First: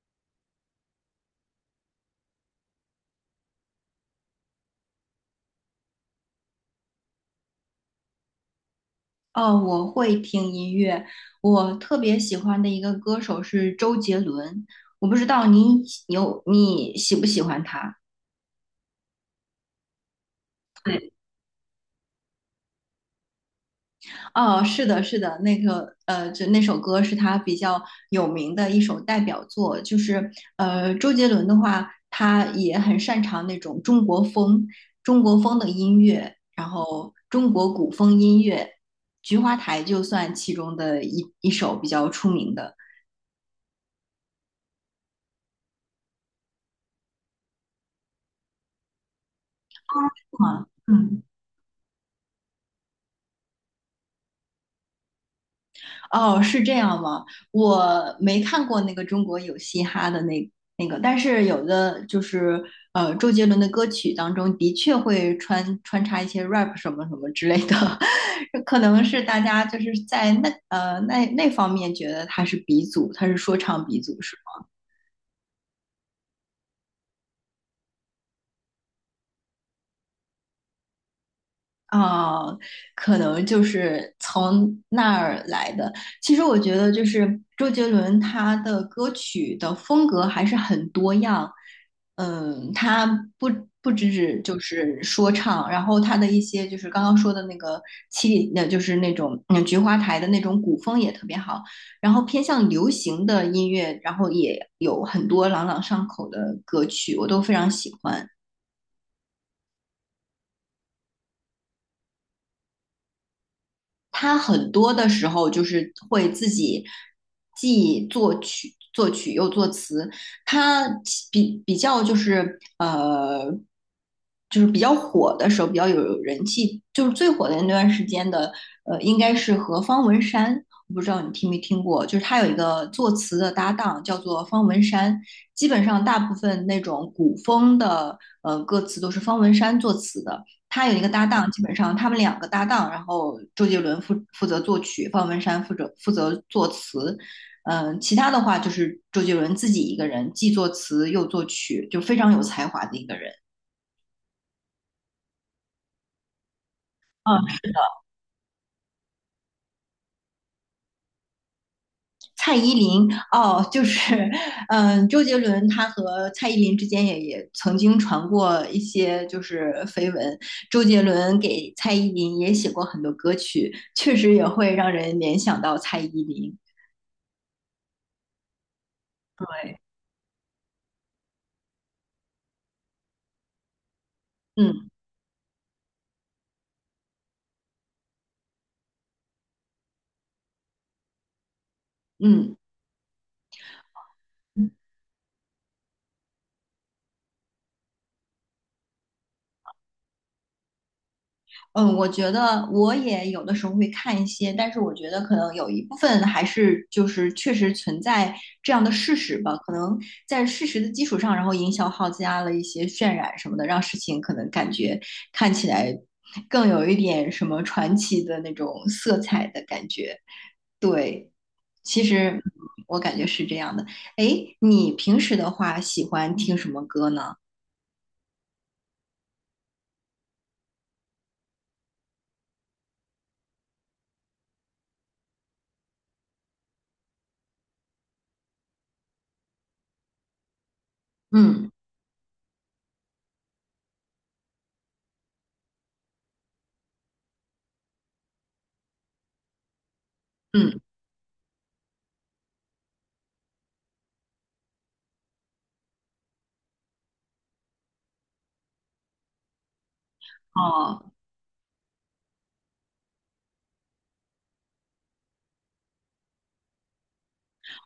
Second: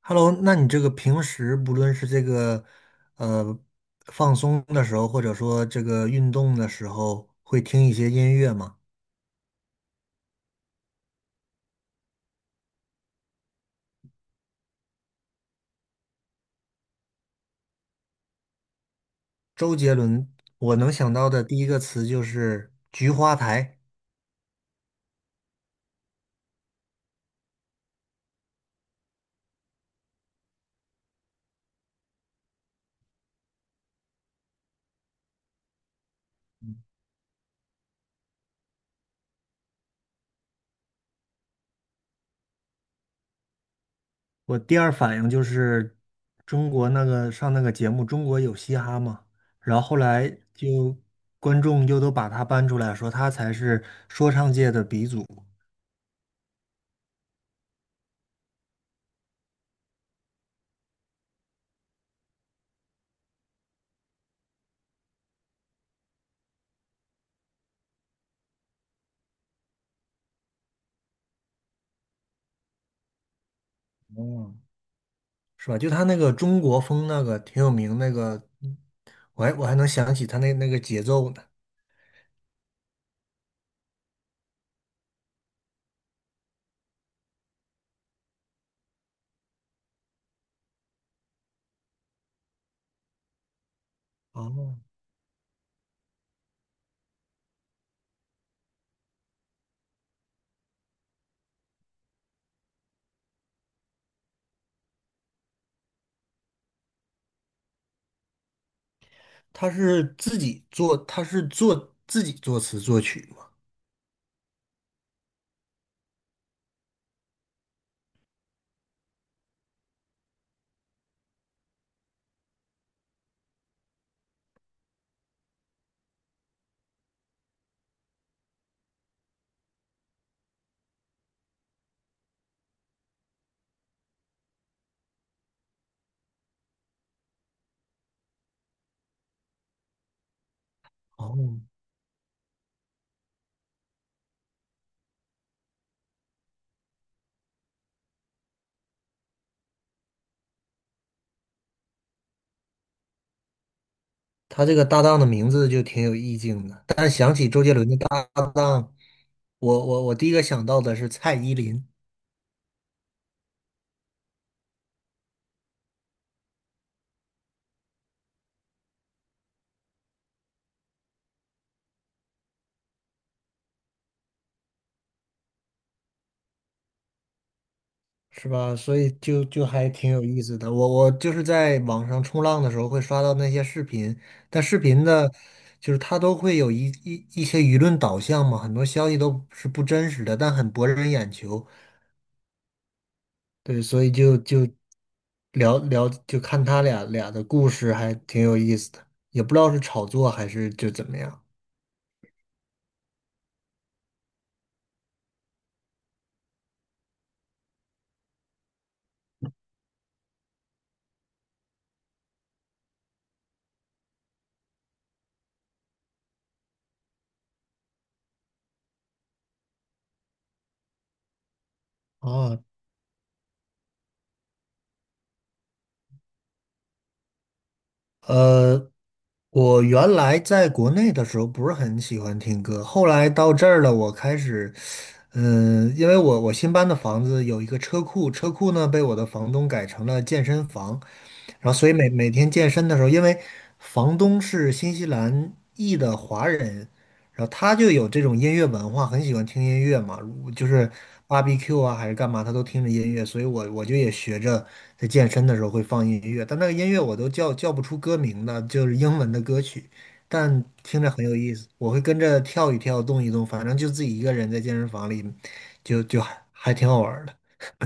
Hello，那你这个平时不论是这个呃放松的时候，或者说这个运动的时候，会听一些音乐吗？哦，我会听音乐，我特别喜欢的一个歌手是周杰伦，我不知道你喜不喜欢他？周杰伦，我能对，想到的第一个词就是《菊花台》，哦，是的，是的，那个就那首歌是他比较有名的一首代表作，就是周杰伦的话，他也很擅长那种中国风的音乐，然后中国古风音乐，《菊花台》就算其中的一首比较出名的。我第二反应就是中国那个上那个节目《中国有嘻哈》嘛，然后后来啊，就嗯。观众又都把他搬出来说他才是说唱界的鼻祖。哦，是这样吗？我没看过那个中国有嘻哈的那个，但是有的就是周杰伦的歌曲当中的确会穿插一些 rap 什么什么之类的，可能是大家就是在那方面觉得他是鼻祖，他是说唱鼻祖，是吧？嗯。是吧？就他那个中国风那个挺有名那个，我还能想起他那个节奏呢。啊，可能就是从那儿来的。其实我觉得，就是周杰伦他的歌曲的风格还是很多样。嗯，他不不只就哦，是说唱，然后他的一些就是刚刚说的那个就是那种菊花台的那种古风也特别好。然后偏向流行的音乐，然后也有很多朗朗上口的歌曲，我都非常喜欢。他是做自己作词作曲嘛。他很多的时候就是会自己既作曲又作词，他比较就是就是比较火的时候，比较有人气，就是最火的那段时间的，应该是和方文山，我不知道你听没听过，就是他有一个作词的搭档叫做方文山，基本上大部分那种古风的歌词都是方文山作词的，他有一个搭档，哦，基本上他们两个搭档，然后周杰伦负责作曲，方文山负责作词，其他的话就是周杰伦自己一个人，既作词又作曲，就非常有才华的一个人。他这个搭档的名字就挺有意境的。但是想嗯，起周杰伦的搭档，我第一个想到的是蔡依林。蔡依林哦，就是，嗯，周杰伦他和蔡依林之间也曾经传过一些就是绯闻，周杰伦给蔡依林也写过很多歌曲，确实也会让人联想到蔡依林。是吧？所以就对，还挺有意思的。我就是在网上冲浪的时候会刷到那些视频，但视嗯频的，就是它都会有一些舆论导向嘛，很多消息都是不真实的，但很博人眼球。嗯，对，所以就聊聊，就看他俩的故事，还挺有意思的。也不知道是炒作还是就怎么样。嗯，我觉得我也有的时候会看一些，但是我觉得可能有一部分还是就是确实存在这样的事实吧，可能在事实的基础上，然后营销号加了一些渲染什么的，让事情可能感觉看起来更有一点什么传奇的那种色彩的感觉。对，其实啊？我感觉是这样的。哎，你平时的话喜欢听什么歌呢？呃。我原来在国内的时候不是很喜欢听歌，后来到这儿了，我开始，因为我新搬的房子有一个车库，车库呢被我的房东改成了健身房，嗯然后所以每天健身的时候，因为房东是新西兰裔的华人，然后他就有这种音乐文化，很喜欢听音乐嘛，就嗯，是 BBQ 啊还是干嘛，他都听着音乐，所以我就也学着在健身的时候会放音乐，但那个音乐我都叫不出歌名的，就是英文的歌曲，但听着哦。很有意思，我会跟着跳一跳，动一动，反正就自己一个人在健身房里，就还挺好玩儿的。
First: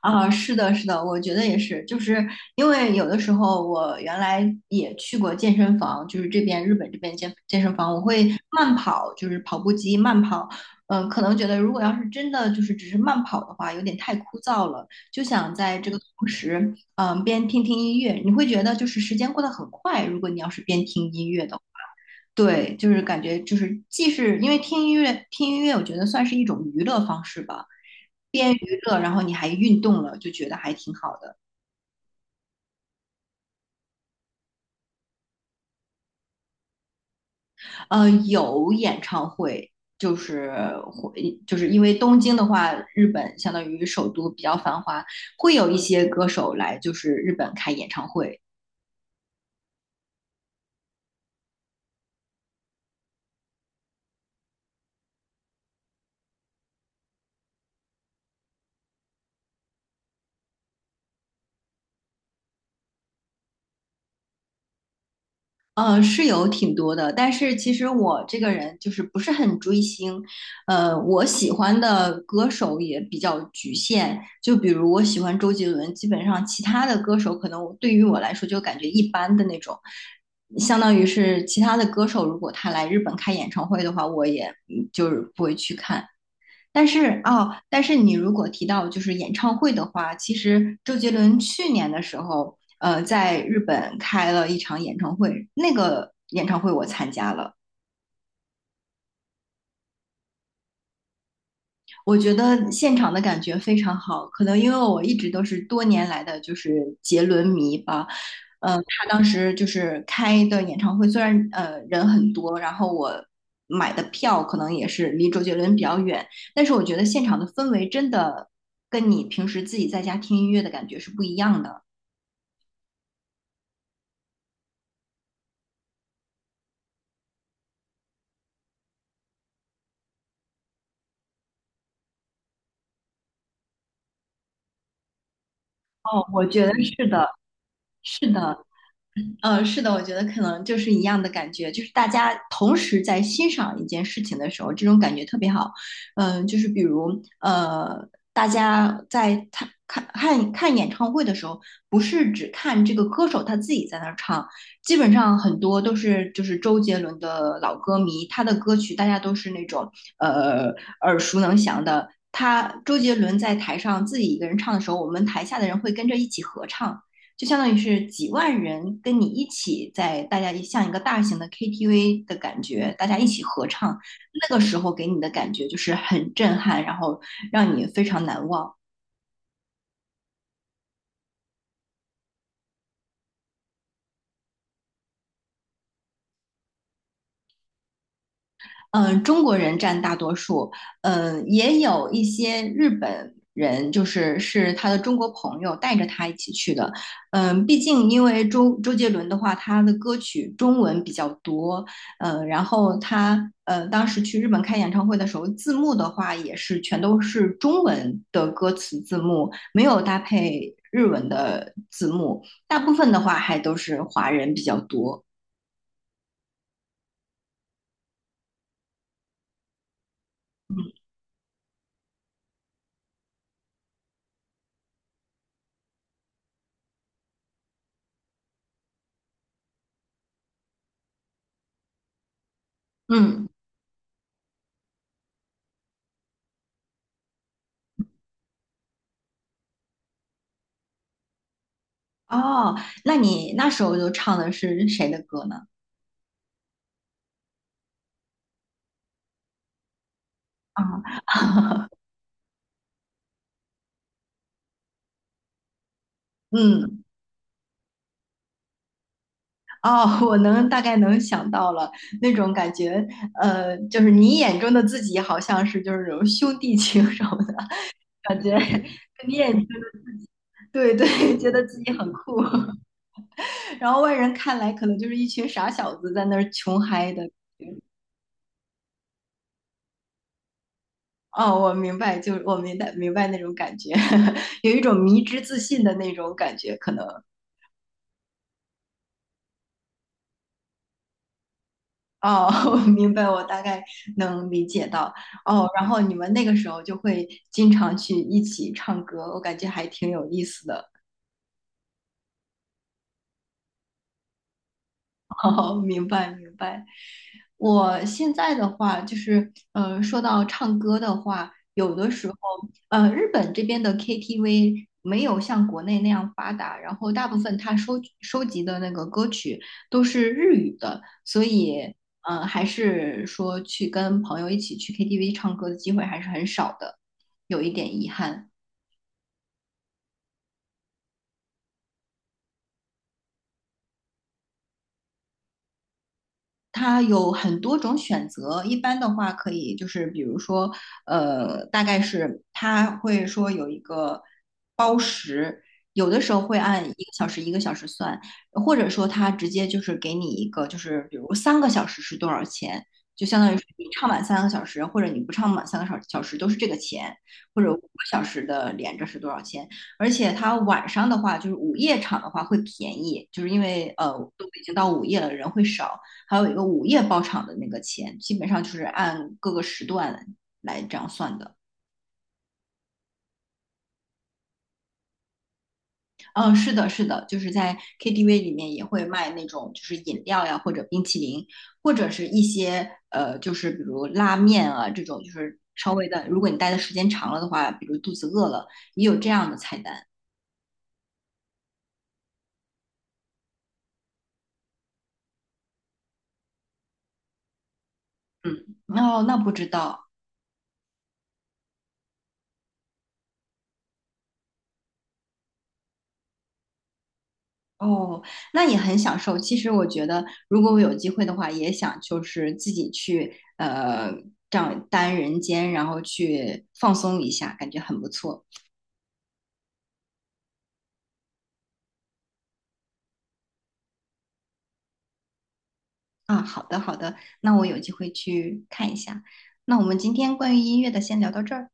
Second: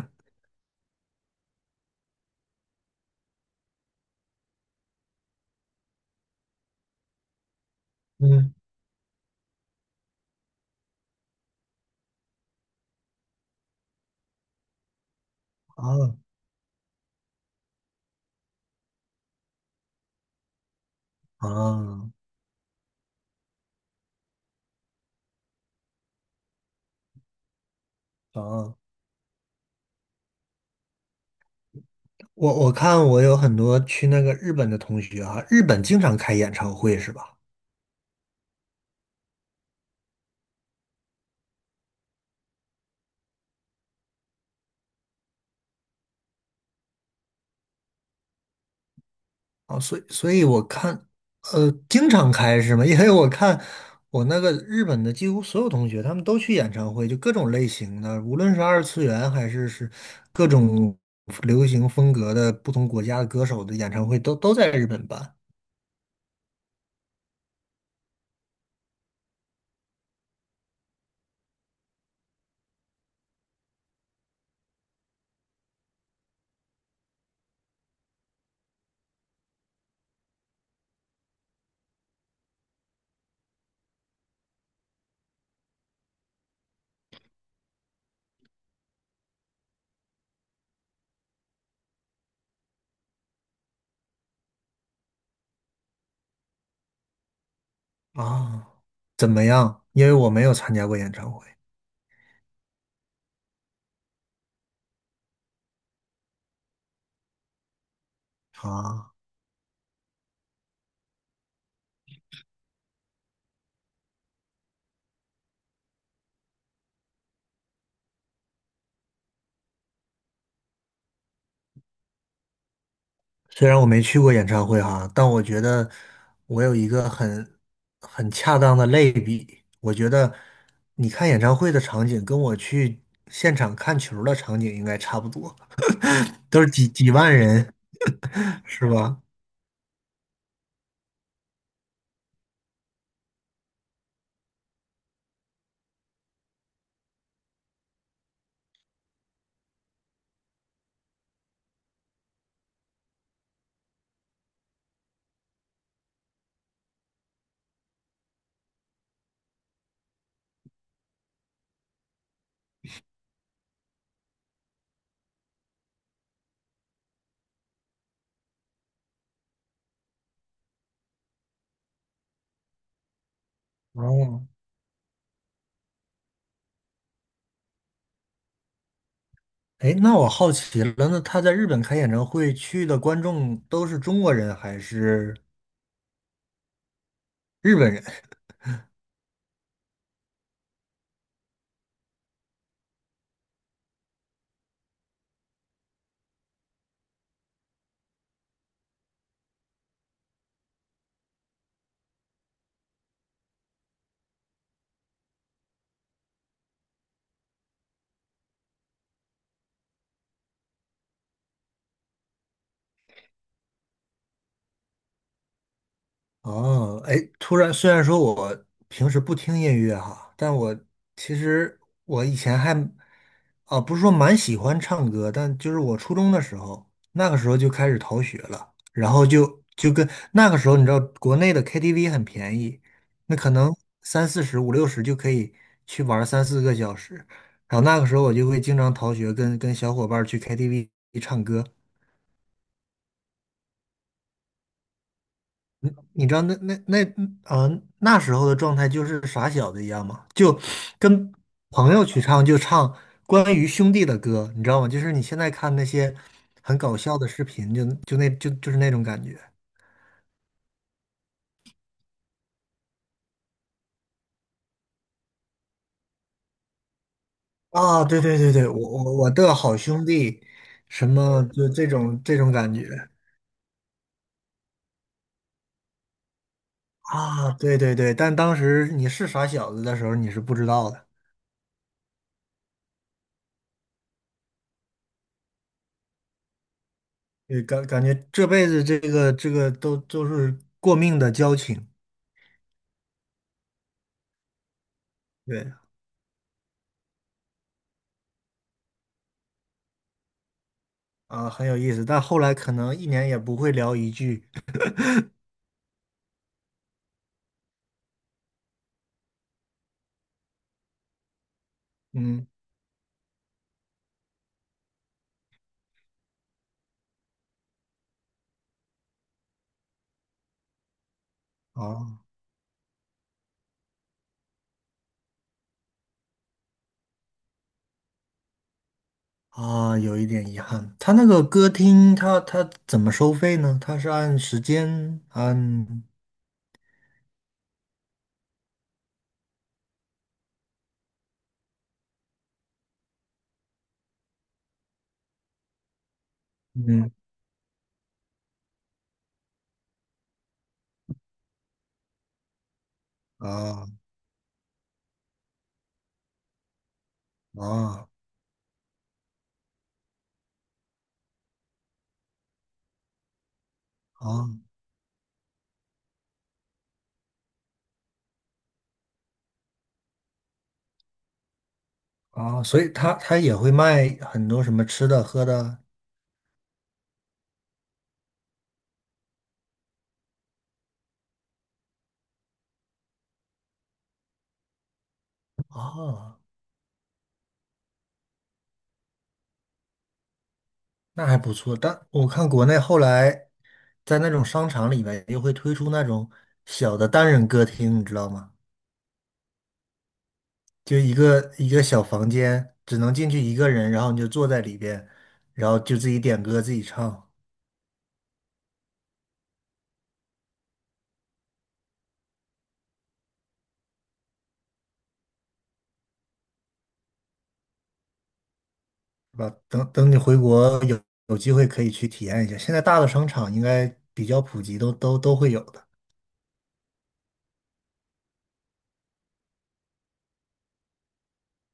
啊，是的，是的，我觉得也是，就是因为有的时候我原来也去过健身房，就是这边日本这边健身房，我会嗯，慢跑，就是跑步机慢跑，可能觉得如果要是真的就是只是慢跑的话，有点太枯燥了，就想在这个啊同时，边听听音乐，你会觉得就是时间过得很快，如果你要是边听音乐啊的话。对，就是感觉就是既是因为听音乐，听音乐我觉得算是一种娱乐方式吧，边啊！娱乐然后你还运动了，就觉得还挺好的。我看我有很多去那个日本的同学啊，日本经常开演唱会是吧？有演唱会，就是会就是因为东京的话，日本相当于首都比较繁华，会有一些歌手来就是日本开演唱会。哦，所以我看，经常开是吗？因为我看我那个日本的几乎所有同学，他们都去演唱会，就各种类型的，无论是二次元还是各种流行风格的不同国家的歌手的演唱会都在日本办是有挺多的，但是其实我这个人就是不是很追星，我喜欢的歌手也比较局限，就比如我喜欢周杰伦，基本上其他的歌手可能对于我来说就感觉一般的那种，相当于是其他的歌手如果他来日本开演唱会的话，我也就是不会去看。但是你如果提到就是演唱会的话，其实周杰伦去年的时候，在日本开了一场演唱会，那个演唱会我参加了。啊。怎么样？因为我没有参加过演唱会我觉得现场的感觉非常好，可能因为我一直都是多年来的就是杰伦迷吧。他啊。当时就是开的演唱会，虽然人很多，然后我买的票可能也是离周杰伦比较远，但是我觉得现场的氛围真的跟你平时自己在家听音乐的感觉是不一样的。虽然我没去过演唱会哈，但我觉得我有一个很恰当的类比。我觉得你看演唱会的场景跟我去现场看球儿的场景应该差不多，哦，我都觉是得几是几的，万人，是的。是吧？是的，我觉得可能就是一样的感觉，就是大家同时在欣赏一件事情的时候，这种感觉特别好。就是比如大家在看演唱会的时候，不是只看这个歌手他自己在那儿唱，基本上很多都是就是周杰伦的老歌迷，他的歌曲大家都是那种呃耳熟能详的。他周杰伦在台上自己一个人唱的时候，我们台下的人会跟着一起合唱，就相当于是几万人跟你一起在大家像一个大型的 KTV 的感觉，大家一起合唱，哦，那个时候给你的感觉就是很震撼，然后让你非常难忘。哎，那我好奇了，那他在日本开演唱会去的观众都是中国人还是？日本人？嗯，中国人占大多数，嗯，也有一些日本人，就是是他的中国朋友带着他一起去的。毕竟因为周杰伦的话，他的歌曲中文比较多，嗯，然后他当时去日本开演唱会的时候，字幕的话也是全都是中文的歌词字幕，没有搭配日文的字幕，大部分的话还都是华人比较多。哦，哎，突然，虽然说我平时不听音乐哈，但我嗯其实我以前还，啊，不是说蛮喜欢唱歌，但就是我初中的时候，那个时候就开始逃学了，然后就跟那个时候，你知道国内的 KTV 很便宜，那嗯。可能三四十、五六十就可以去玩三四个小时，然后那个时候我就会经常逃学跟小伙伴儿去 KTV 唱歌，哦，那你那时候都唱的是谁的歌呢？你知道那时候的状态就是傻小子一样嘛，就啊，跟 朋友去唱就唱关于兄弟的歌，你知道吗？就是你现在看那些很搞嗯，笑的视频，就是那种感觉哦，我能大概能想到了那种感觉，就是你眼中的自己好像是就是那种兄弟情什么的啊，对对感对觉，对，我我 我你眼的中的好兄弟，对什对，么觉得就自这己很种这酷，种感觉 然后外人看来可能就是一群傻小子在那儿穷嗨的。啊，对对对，但当时你是傻小子的时候，你是不知道的，哦，我明白，就我明白那种感觉，有一种迷之自信的那种感觉，可能。对，感觉这辈子这个都是过命的交情，哦，我明白，我大概能理解到。哦，对。然后你们那个时候就会经常去一起唱歌，我感觉还挺有意思的。啊，很有意思，但后来可能一年也不会聊一句，哦，明白明白。我现在的话，就是说到唱歌的话，有的时候，嗯，日本这边的 KTV 没有像国内那样发达，然后大部分他收集的那个歌曲都是日语的，所以哦，还是说去跟朋友一起去 KTV 唱歌的机会还是很少的，有一点遗憾。啊，有一点遗憾。他那个歌厅，他怎么收费呢？他是按时间，按，它有很多种选择，一般的话可以就是比如说，大概是它会说有一个包时，有的时候会按一嗯，个小时一个小时算，或者说它直接就是给你一个就是比如三个小时是多少钱，就相当于是你啊唱满三个小时，或者你不唱满三个小时都是这个钱，或者五啊个小时的连着是多少钱，而且它晚上的话就是午夜场的话会便宜，就是因为都啊已经到午夜了，人会少。还有一个午夜包场的那个钱，基本上就是按各个时段来这样算的。啊，所以他也会卖很多什么吃的喝的，嗯，是的，是的，就是在 KTV 里面也会卖那种就是饮料呀，或者冰淇淋，或者是一些就是比如拉面啊这种，就是稍微的，如哦，果你待的时间长了的话，比如肚子饿了，也有这样的菜单。那还不错。但我看国内后来在那种商场里面又会推出那种小的单人歌厅，你知道吗？嗯，哦，那不知道。就一个一个小房间，只能进去一个人，然后你就坐在里边，然后就自己点歌自己唱，哦，那也很享受。其实我觉得，如果我有机会的话，也想就是自己去这样单人间，然后去放松一下，感觉很不错是吧？等等你回国有机会可以去体验一下。现在大的商场应该比较普及，都会有的。啊。好的，好的，那我有机会去看一下。那我们今天关于音乐的先聊到这儿。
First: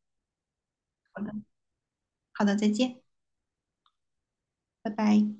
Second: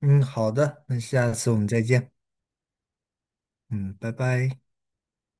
嗯，好的，那好下的，次我们再见。好的，再见，嗯，拜拜。拜拜。